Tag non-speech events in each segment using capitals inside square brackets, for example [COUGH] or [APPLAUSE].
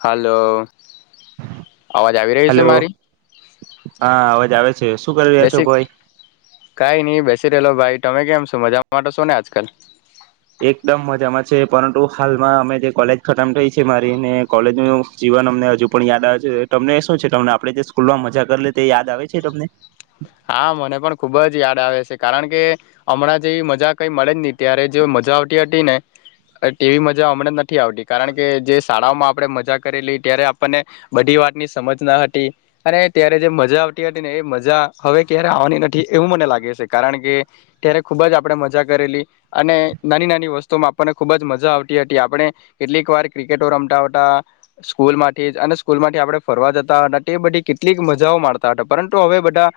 Hello અવાજ આવી રહી છે મારી. જાવેશ છે, સુ કરી રહ્યા છો ભાઈ? રેલો ભાઈ ટમે કેમ છો? મજામાં ટો છો ને આજકાલ? એકદમ મજામાં છે, પરંટુ હાલમાં અમે જે કોલેજ ખતમ થઈ છે મારી, ને કોલેજનું જીવન અમને હજુ પણ યાદ આવે છે, ટમને શું છે? ટમને આપણે જે સ્કૂલમાં મજા કરલી તે યાદ આવે છે તમને? હા, મને પણ ખુબ જ યાડ આવે છે કારણ કે અમણાં જેવી મજા કઈ મળે જ ની, ત્યારે જે મજા આવતી હતી ને અ ટેવી મજા હમણાં ન નથી આવટી કારણ કે જે સાળાઓમાં આપણે મજા કરેલી, ટયારે આપણને બધી વાતની સમજ ન હટી અને ત્યારે જે મજા આવટી હટી ને એ મજા હવે ક્યારે આવવાની નથી એવું મને લાગે છે. કારણ કે ત્યારે ખુબ જ આપણે મજા કરેલી, અને નાની નાની વસ્તુમાં આપણને ખુબ જ મજા આવટી હટી. આપણે કેટલીક વાર ક્રિકેટો રમટા વ ટા, સ્કૂલમાંથી જ અને સ્કૂલ માંથી આપણે ફરવા જટા હટા તે બધી કેટલીક મજાઓ માણટા હટા પરંતુ હવે બધા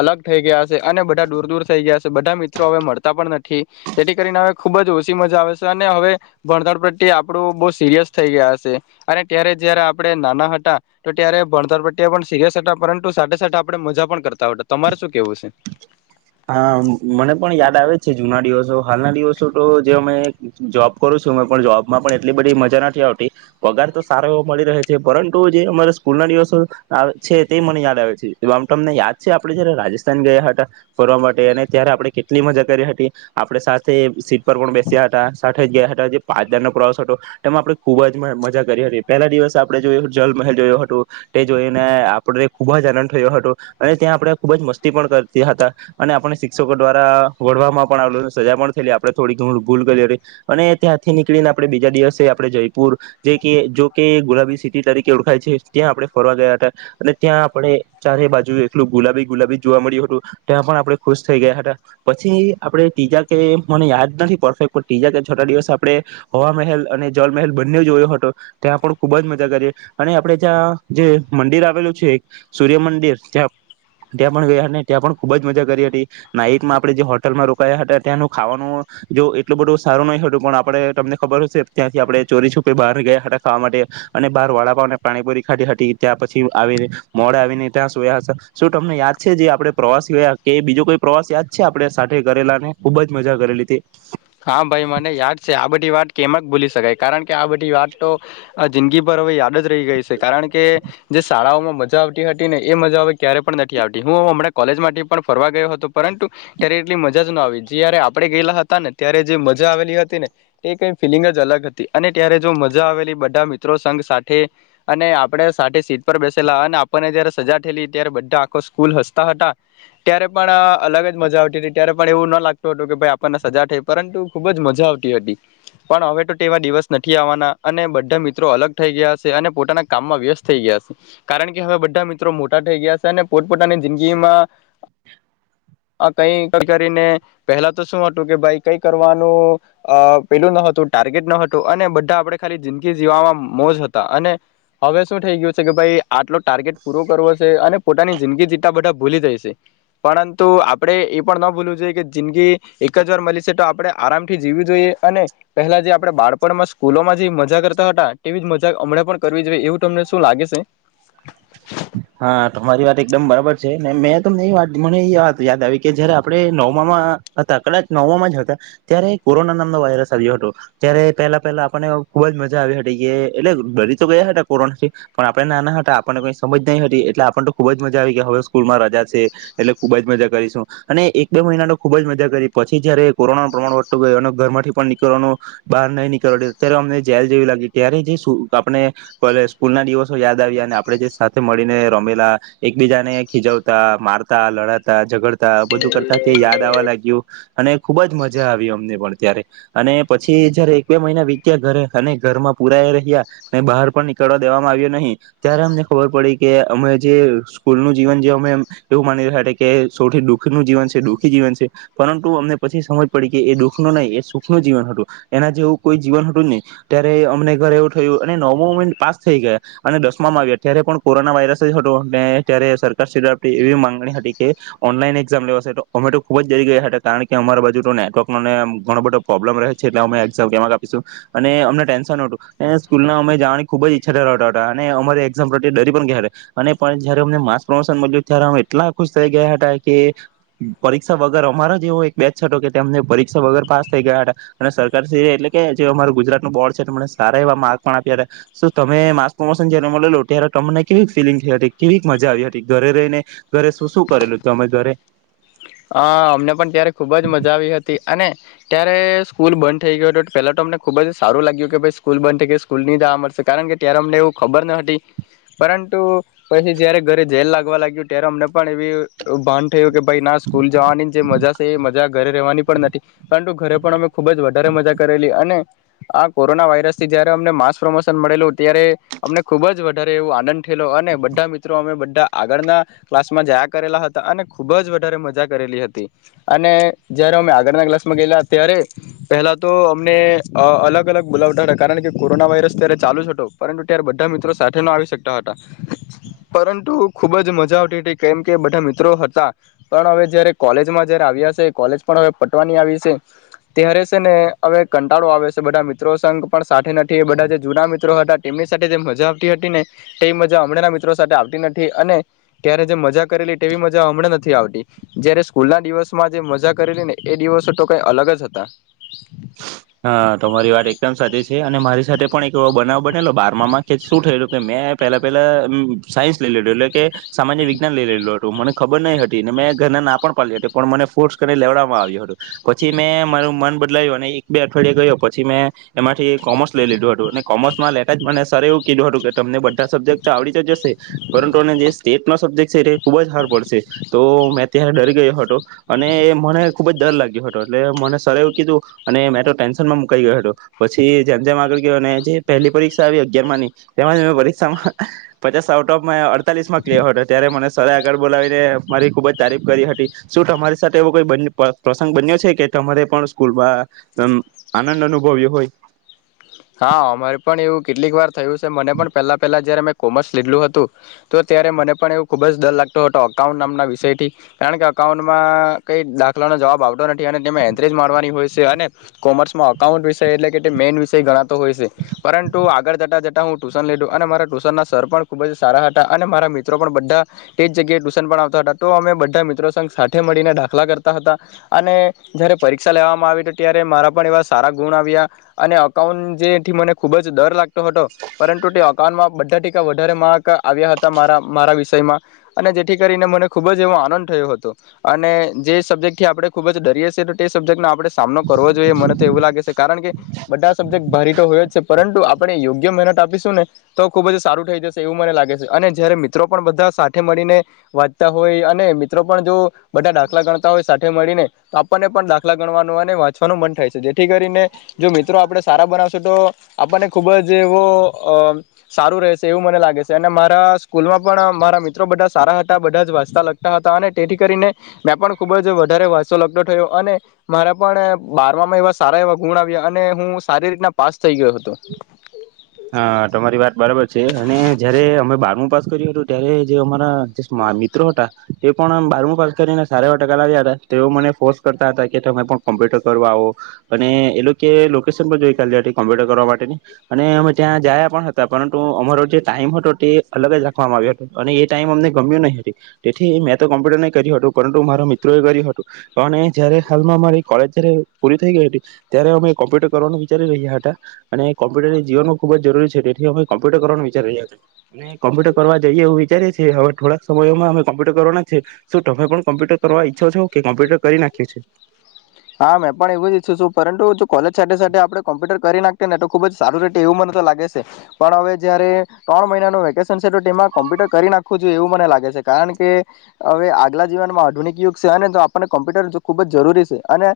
અલગ થઈ ગયા હસે અને બધા દૂર દૂર થઈ ગયા હસે બધા મિત્રો હવે મળતા પણ નથી, તેથી કરીને હવે ખુબ જ ઓછી મજા આવે છે અને હવે ભણતર પ્રત્ય આપડું બહુ સિરિયસ થઈ ગયા હસે અને ત્યારે જયારે આપડણે નાના હટા ટો ત્યારે ભણટર પ્રત્ય આપણે સિરિયસ હતા પરંતુ સાથે સાથે આપણે મજા પણ કરતા [UNINTELLIGIBLE] તમારે શું કેવું છે? હા મને પણ યાદ આવે છે જૂના દિવસો. હાલના દિવસો તો જે અમે જોબ કરું છું અ પણ જોબમાં પણ એટલી બધી મજા નથી આવટી, પગાર તો સારો એવો મળી રહે છે પરંતુ જે અમારે સ્કૂલ ના દિવસો છે તે મને યાદ આવે છે આમ, તમને યાદ છે આપડે જયારે રાજસ્થાન ગયા હતા? ફરવા માટે. અને ત્યારે આપણે કેટલી મજા કરી હતી! આપણે સાથે સીટ પર પણ બેસ્યા હતા, સાથે જ ગયા હતા. જે પારનો પ્રવાસ હતો એમાં આપણે ખૂબ જ મજા કરી હતી. પહેલા દિવસે આપણે જોયું જલમહેલ જોયયો હટો, ટે જોઈને આપણે ખૂબ જ આનંદ ઠયો હટો. અને ત્યાં આપણે ખૂબ જ મસ્તી પણ કરટા હટા. અને આપણને સિકસકો દ્વારા વઢવામાં પણ આવેલ, સજા પણ થયલી આપણે થોડી ધૂલ, ભૂલ કરી એની. ત્યાંથી નીકળીને આપણે બીજા દિવસે આપણે જયપુર જે કે, જો કે ગુલાબી સિટી તરીકે ઓળખાય છે, ત્યાં આપણે ફરવા ગયા હતા. અને ત્યાં આપણે ચારે બાજુ એકલું ગુલાબી ગુલાબી જ જોવા મળ્યું હતું. ત્યાં પણ આપણે ખુસ થઈ ગયા હટા. પછી આપણે ત્રીજા કે મને યાદ નથી પરફેક્ટ, પણ ત્રીજા કે છટા દિવસે, આપણે, હવા મહેલ અને જલ મહેલ બંનેઉ જોયો હતો. ત્યાં પણ ખુબ જ મજા કરીએ. અને આપણે જ્યાં જે મંદિર આવેલું છે સૂર્યમંદિર, ત્યાં ત્યાં પણ ગયા ને ત્યાં પણ ખુબ જ મજા કરી હતી. નાઈટમાં આપણે જે હોટલમાં રોકાયા હતા ત્યાંનું ખાવાનું જો એટલું બધું સારું નહી હટુ, પણ આપણે તમને ખબર હસે ત્યાંથી આપણે ચોરી છૂપે બહાર ગયા હતા ખાવા માટે, અને બહાર વાડાપાવને પાણીપુરી ખાઢી હતી ત્યાં પછી આવીને મોડા આવીને ત્યાં સોયા સા. સુ તમને યાદ છે જે આપણે પ્રવાસી ગયા કે બીજો કોઈ પ્રવાસ યાદ છે આપડે સાથે કરેલા ને ખુબ જ મજા કરેલી તે? કેમક ભૂલી સકાય કારણ કે આ બધી વાત તો આ જિંદગીભર હવે યાદ જ રહી ગઈ સે, કારણ કે જે શાળાઓમાં મજા આવટી હટી ને એ મજા હવે ક્યારે પણ નથી આવટી. હું હમણાં કોલેજ માટે પણ ફરવા ગયો હતો પરંતુ ત્યારે એટલી મજા જ ન આવી, જ્યારે આપણે ગયેલા હતા ને ત્યારે જે મજા આવેલી હતી ને એ કઈ ફિલિંગ જ અલગ હતી અને ત્યારે જો મજા આવેલી બધા મિત્રો સંઘ સાથે અને આપણે સાથે સીટ પર બેસેલા અને આપણને જ્યારે સજા ઠેલી ત્યારે બધા આખો સ્કૂલ હસતા હતા ત્યારે પણ અલગ જ મજા આવતી હતી ત્યારે પણ એવું ન લાગતું હતું કે ભાઈ આપણને સજા થઇ પરંતુ ખૂબ જ મજા આવટી હટી. પણ હવે ટો ટેવા ડીવસ નથી આવવાના અને બધા મિત્રો અલગ થઈ ગયા સે, અને પોતાના કામમાં વ્યસ્ત થઈ ગયા સે. કારણ કે હવે બધા મિત્રો મોટા થઈ ગયા સ અને પોટપોટાની જિંદગીમાં કઈ કઈ કરીને પહેલા તો સુ હટુ કે બાઈ કઈ કરવાનું અ પેલું ન હતું, ટાર્ગેટ ન હતું અને બધા આપણે ખાલી જિંદગી જીવવામાં મોજ હતા. અને હવે સુ થઈ ગયું છે કે, ભાઈ, આટલો ટાર્ગેટ પૂરો કરવો શે અને પોતાની જિંદગી જીવતા બધા ભૂલી જાયશે. પરંતુ આપડે એ પણ ન ભૂલવું જોઈએ કે જિંદગી એક જ વાર મલી છે તો આપણે આરામથી જીવવી જોઈએ અને પહેલા જે આપણે બાળપણમાં સ્કૂલોમાં જી મજા કરતા હટા ટેવી જ મજા હમડે પણ કરવી જોઈએ એવું તમને સુ લાગે સે? હા, તમારી વાત એકદમ બરાબર છે. ને મેં તમને એ વાત, મને એ વાત યાદ આવી કે જયારે આપણે નવમાં હતા કદાચ નવમામાં જ હતા, ત્યારે કોરોના નામનો વાયરસ આવ્યો હતો. ત્યારે પહેલા પહેલા આપણને ખુબ જ મજા આવી હટી કે એટલે ડરી તો ગયા હટા કોરોનાથી, પણ આપણે નાના હટા આપને કઈ સમજ નહિ હતી એટલે આપણ તો ખુબ જ મજા આવી કે હવે સ્કૂલમાં રજા છે. એટલે ખુબ જ મજા કરીશું, અને એક બે મહિનાનો ખુબ જ મજા કરી. પછી જયારે કોરોના ન પ્રમાણ વધતું ગયું, અને ઘર થી પણ નીકળવાનું, બહાર નહી નીકળવા, ત્યારે અમને જેલ જેવી લાગી ત્યારે જે સુ આપને પલે સ્કૂલ ના દિવસો યાદ આવ્યા અને આપણે જે સુ મળીને રમેલા, એકબીજા ને ખીજવતા, મારતા લડાતા, ઝઘડતા, બધું કરતા તે યાદ આવવા લાગ્યું. અને ખુબ જ મજા આવી, અમને પણ ત્યારે અને પછી જયારે એક બે મહિના વીત્યા ઘરે, અને ઘરમાં પુરાય રહ્યા, બહાર પણ નીકળવા દેવામાં આવ્યો નહી, ત્યારે અમને ખબર પડી કે, અમે જે સ્કૂલનું જીવન, જે અમે એવું માની રહ્યા હટા કે સૌથી ડુખનું જીવન છે, ડુખી જીવન છે, પરંટુ અમને પછી સમજ પડી કે એ ડુખનું નહીં, એ સુખનું જીવન હટુ. એના જેવું કોઈ જીવન હટુ જ ની. ત્યારે અમને ઘર એવું થયું, અને નવમુ એમ પાસ થઈ ગયા અને દસમામાં આવ્યા ત્યારે પણ કોરોના વાયરસ જ હટો એ ત્યારે સરકારશ્રી તરફથી એવી માંગણી હતી કે ઓનલાઈન એક્ઝામ લેવાસે ટો અમે ટો ખૂબ જ ડરી ગયા હતા કારણ કે અમારા બાજુ તો નેટવર્કનોને ઘણો બધો પોબ્લમ રહે છે એટલે અમે એક્ઝામ કેવાક આપીસુ અને અમને ટેન્શન નોટુ, એ સ્કૂલના અમે જવાની ખૂબ જ ઈચ્છા ધરાવતા હટા અને અમારે એક્ઝામ વખતે ડરી પણ ગયેલા અને પણ જયારે અમને માસ પ્રમોશન મળ્યું ત્યારે અમે એટલા ખુસ થઈ ગયા હતા કે પરીક્ષા વગર અમારા જ એવો એક બેચ હતો કે તેમને પરીક્ષા વગર પાસ થઈ ગયા હટા અને સરકારશ્રી એટલે કે જે અમારૂ ગુજરાત નું બોર્ડ છે, મને સારા એવા માર્ક પણ આપ્યા હતા, સુ તમે માસ પ્રમોશન જયારે મલેલુ ત્યારે તમને કેવી ફીલિંગ થઈ હતી? કેવી મજા આવી હતી? ઘરે રહીને, ઘરે શું શું કરેલું ત અમે ઘરે હ અમને પણ ત્યારે ખુબ જ મજા આવી હતી અને ત્યારે સ્કૂલ બંધ થઈ ગયો હટો પહેલા ટો અમને ખુબ જ સારું લાગ્યું કે ભઈ, સ્કૂલ બંધ થઈ ગઈ, સ્કૂલ ની જાવા મલસે કારણ કે ત્યારે અમને એવું ખબર ન હટી. પરંતુ પછી જયારે ઘરે જેલ લાગવા લાગ્યું ત્યારે અમને પણ એવી ભાન થયું કે ભાઈ ના સ્કુ સ્કૂલ જવાની જે મજા છે એ મજા ઘરે રહેવાની પણ નથી, પરંટુ ઘરે પણ અમે ખૂબ જ વધારે મજા કરેલી અને આ કોરોના વાયરસથી જયારે અમને માસ પ્રમોશન મળેલું ત્યારે અમને ખુબ જ ત્યારે એવો આનંદ ઠેલો અને બધા મિત્રો અમે બ આગળના ક્લાસમાં જયા કરેલા હતા અને ખુબ જ વધારે મા કરેલી હતી અને જયારે અમે આગળના ક્લાસમાં ગયેલા, ત્યારે પહેલા તો અમને અલગ અલગ બોલાવટાટા. કારણ કે કોરોના વાયરસ ત્યારે ચાલુ જ હટો, પરંટુ ત્યારે બધા મિત્રો સાથે ન આવી સ કટા હટા પરંટુ ખુબ જ મજા આવટી હટી કેમ કે બઢા મિત્રો હતા. પણ હવે જય્યારે કોલેજમાં જય્યારે આવ્યા છે કોલેજ પણ હવે પટવાની આવી છે ત્યારે છે ને હવે કંટાળો આવે છે બધા મિત્રો સંઘ પણ સાથે નથી બધા જે જૂના મિત્રો હતા તેમની સાથે જે મજા આવતી હતી ને તેવી મજા હમણાં મિત્રો સાથે આવતી નથી અને ત્યારે જે મજા કરેલી તેવી મજા હમણાં નથી આવતી. જયારે સ્કૂલના દિવસમાં જે મજા કરેલી ને એ દિવસો તો કઈ અલગ જ હતા. હા, તમારી વાટ એકડમ સાચી છે, અને મારી સાથે પણ એક એવો બનાવ બનેલો બારમામાં કે સુ ઠયેલું કે મેં પેલા પેલા સાયન્સ લઇ લેધું એટલે કે સામાન્ય વિજ્ઞાન લઈ લેઇ લીઢેલુ હતું ને ખબર નઈ હતી ને મેં ઘરના ના પણ પાડલી હતી પણ મને ફોર્સ કરીન લેવડવામાં આવ્યું હટુ પછી મેં મારું મન બદલાયું અને એક બે અઠવાડિયા ગયો પછી મેં એમાંથી કોમર્સ લઈ લીધું હટુ અને કોમર્સમાં લેતા જ મને સર એવું કીઢૂં હટુ કે તમને બ સબ્જેક્ટ તો આવડી તો જસે પરંતુ અને જે સ્ટેટ નો સબ્જેક્ટ ખુબ જ હાર્ડ પડશે તો મેં ત્યારે ડરી ગયો હતો અને એ મને ખુબ જ ડર લાગ્યો હતો એટલે મને સર એવું કીધું અને મેં તો ટેન્શનમાં મુકાઈ ગયો હતો પછી જેમ જેમ આગળ ગયો અને જે પહેલી પરીક્ષા આવી અગિયાર ની તેમાં મે પરીક્ષામાં પચાસ આઉટ ઓફ અડતાલીસ માં ક્યર હતો ત્યારે મને સર આગળ બોલાવીને મારી ખુબ જ તારીફ કરી હતી શું તમારી સાથે એવો કોઈ પ્રસંગ બન્યો છે કે તમારે પણ સ્કૂલમાં આનંદ અનુભવ્યો હોય. હા અમારે પણ એવું કેટલીક વાર થયું છે મને પણ પહેલા પહેલા જયારે મેં કોમર્સ લીધલું હતું તો ત્યારે મને પણ એવું ખૂબ જ ડર લાગતો હતો અકાઉન્ટ નામના વિષય થી કારણ કે અકાઉન્ટમાં કંઈ દાખલાનો જવાબ આવતો નથી અને તેને એન્ટ્રી જ માણવાની હોય છે અને કોમર્સમાં અકાઉન્ટ વિષય એટલે કે મેઈન વિષય ગણા હોય છે પરંતુ આગળ જતાં જતાં હું ટુશન લીધું અને મારા ટૂશનના સર પણ ખૂબ જ સારા હતા અને મારા મિત્રો પણ બધા તે જ જગ્યાએ ટુશન પણ આવતા હતા તો અમે બધા મિત્રો સઘ સાથે મળીને દાખલા કરતા હતા અને જ્યારે પરીક્ષા લેવામાં આવી હતી ત્યારે મારા પણ એવા સારા ગુણ આવ્યા અને અકાઉન્ટ જેથી મને ખુબ જ ડર લાગતો હતો પરંતુ તે અકાઉન્ટમાં બધા ટકા વધારે માર્ક આવ્યા હતા મારા મારા વિષયમાં અને જેથી કરીને મને ખૂબ જ એવો આનંદ થયો હતો અને જે સબ્જેક્ટ થી આપણે ખૂબ જ ડરીએ છીએ તો તે સબ્જેક્ટને આપણે સામનો કરવો જોઈએ મને તો એવું લાગે છે કારણ કે બધા સબ્જેક્ટ ભારી પરંતુ આપણે યોગ્ય મહેનત આપીશું ને તો ખુબ જ સારું થઈ જશે એવું મને લાગે છે અને જયારે મિત્રો પણ બધા સાથે મળીને વાંચતા હોય અને મિત્રો પણ જો બધા દાખલાણતા હોય મળીને તો આપણને પણ દાખલા ગણવાનો અને વાંચવાનું મન થાય છે જેથી કરીને જો મિત્રો આપણે સારા બનાવ તો આપણને ખૂબ જ એવો અ સારું રહેશે એવું મને લાગે છે અને મારા સ્કૂલમાં પણ મારા મિત્રો બધા સારા હતા બધા જ વાંચતા લગતા હતા અને તેથી કરીને મેં પણ ખૂબ જ વધારે વાચતો લખતો થયો અને મારા પણ બારમામાં એવા સારા એવા ગુણ આવ્યા અને હું સારી રીતના પાસ થઈ ગયો હતો હા તમારી વાત બરાબર છે અને જયારે અમે બારમું પાસ ત્યારે જે અરા મિત્રો હતા તે પણ બારમું પાસ કરીને સારા વા ટકા લ્યા હતા તે મને ફોર્સ કરતા હતા કે તમે પણ કોમ્પ્યુટર કરવા આવો અને એ લોકો લોકેશન પર જોઈ્યા કોમ્પ્યુટર કરવા માટેની અને એમજ ત્યાં જાયા પણ હતા પરંતુ અમારો જે ટાઈમ હતો તે અલગ જ રાખવામાં આવ્યો અને એ ટાઈમ અમને ગમ્યો નહી તેથી મેં તો કોમ્પ્યુટર ન કર્યું હતું પરંતુ મારા મિત્રો એ કર્યું હતું અને જયારે હાલમાં મારી કોલેજ જયારે પૂરી થઈ ગઈ હતી ત્યારે અમે કોમ્પ્યુટર કરવાનું વિચારી રહ્યા હતા અને કોમ્પ્યુટર એ જીવનનું ખૂબ જ જરૂરી છે જેથી અમે કોમ્પ્યુટર કરવાનું વિચારી રહ્યા હતા અને કોમ્પ્યુટર કરવા જઈએ એવ વિચારીીએ હવે થોડાક સમયમાં અમે કોમ્પ્યુટર કરવાના છે શું તમે પણ કોમ્પ્યુટર કરવા ઈચ્છો છો કે કોમ્પ્યુટર કરી નાખ્યું છે હા મેં પણ એવું જ ઈચ્છુ છું પરંતુ જો કોલેજ સાથે સાથે આપણે કોમ્પ્યુટર કરી નાખી ને તો ખુબ જ સારું રેતે એવું મને તો લાગે છે પણ હવે જયારે ત્રણ મહિનાનું વેકેશન છે તો તેમાં કોમ્પ્યુટર કરી નાખવું જોઈએ એવું મને લાગે છે કારણ કે હવે આ જીવનમાં આધુનિક યુગ છે હ ને તો આપણને કોમ્પ્યુટર ખુબ જરૂરી છે અને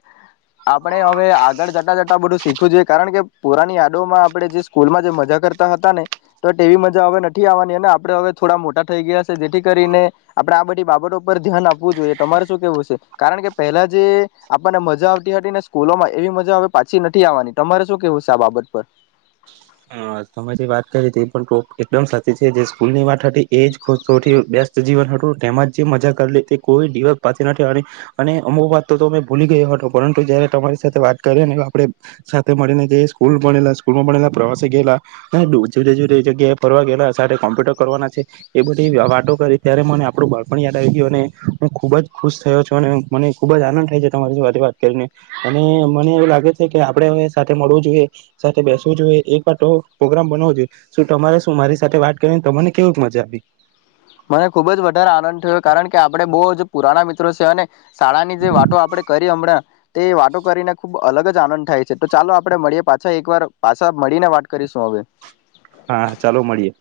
આપણે હવે આગળ જતા જતા બધું શીખવું જોઈએ કારણ કે પુરાની યાદોમાં આપણે જે સ્કૂલમાં જે મજા કરતા હતા ને તો તેવી મજા હવે નથી આવવાની અને આપણે હવે થોડા મોટા થઈ ગયા છે જેથી કરીને આપણે આ બધી બાબતો પર ધ્યાન આપવું જોઈએ તમારે શું કેવું છે કારણ કે પહેલા જે આપણને મજા આવતી હતી ને સ્કૂલોમાં એવી મજા હવે પાછી નથી આવવાની તમારે શું કેવું છે આ બાબત પર તમે જે વાત કરી તે પણ એકદમ સાચી છે જે સ્કૂલ ની વાત હતી એ જો બેસ્ટ જીવન હતું તેમાં જ જે મજા કરી લે તે કોઈ દિવસ પા નથી અને અમુક વાત તો અ ભૂલી ગયો હતો પરંતુ જયારે તમારી સાથે વાત કરી અને આપ સાથે મળીને જે સ્કૂલ ભણેલા સ્કૂલના પ્રવાસ જુ જે જે જગ્યા ફરવા ગેલા સાથે કોમ્પ્યુટર કરવાના છે એ બધી વાતો કરી ત્યારે મને આપણું બાળપણ યાદ આવી ગયું અને હું ખુબ જ ખુશ થયો છું અને મને ખુબ જ આનંદ થાય છે તમારી વાત કરીને અને મને એવું લાગે છે કે આપડે હવે સાથે મળવું જોઈએ સાથે બેસવું જોઈએ પણ તો પ્રોગ્રામ બનવો જોઈએ શું તમારે શું મારી સાથે વાત કરી તમાને કેવી જ મજા આપી મને ખુબ જ વધારે આનંદ થયો કારણ કે આપડે બહુ જ પુરાના મિત્રો છીએ અને શાળા ની જે વાતો આપડે કરી હમણાં તે વાતો કરીને ખુબ અલગ જ આનંદ થાય છે તો ચાલો આપણે મળીએ પાછા એક વાર પાછા મળીને વાત કરીશું હવે હા ચાલો મળીએે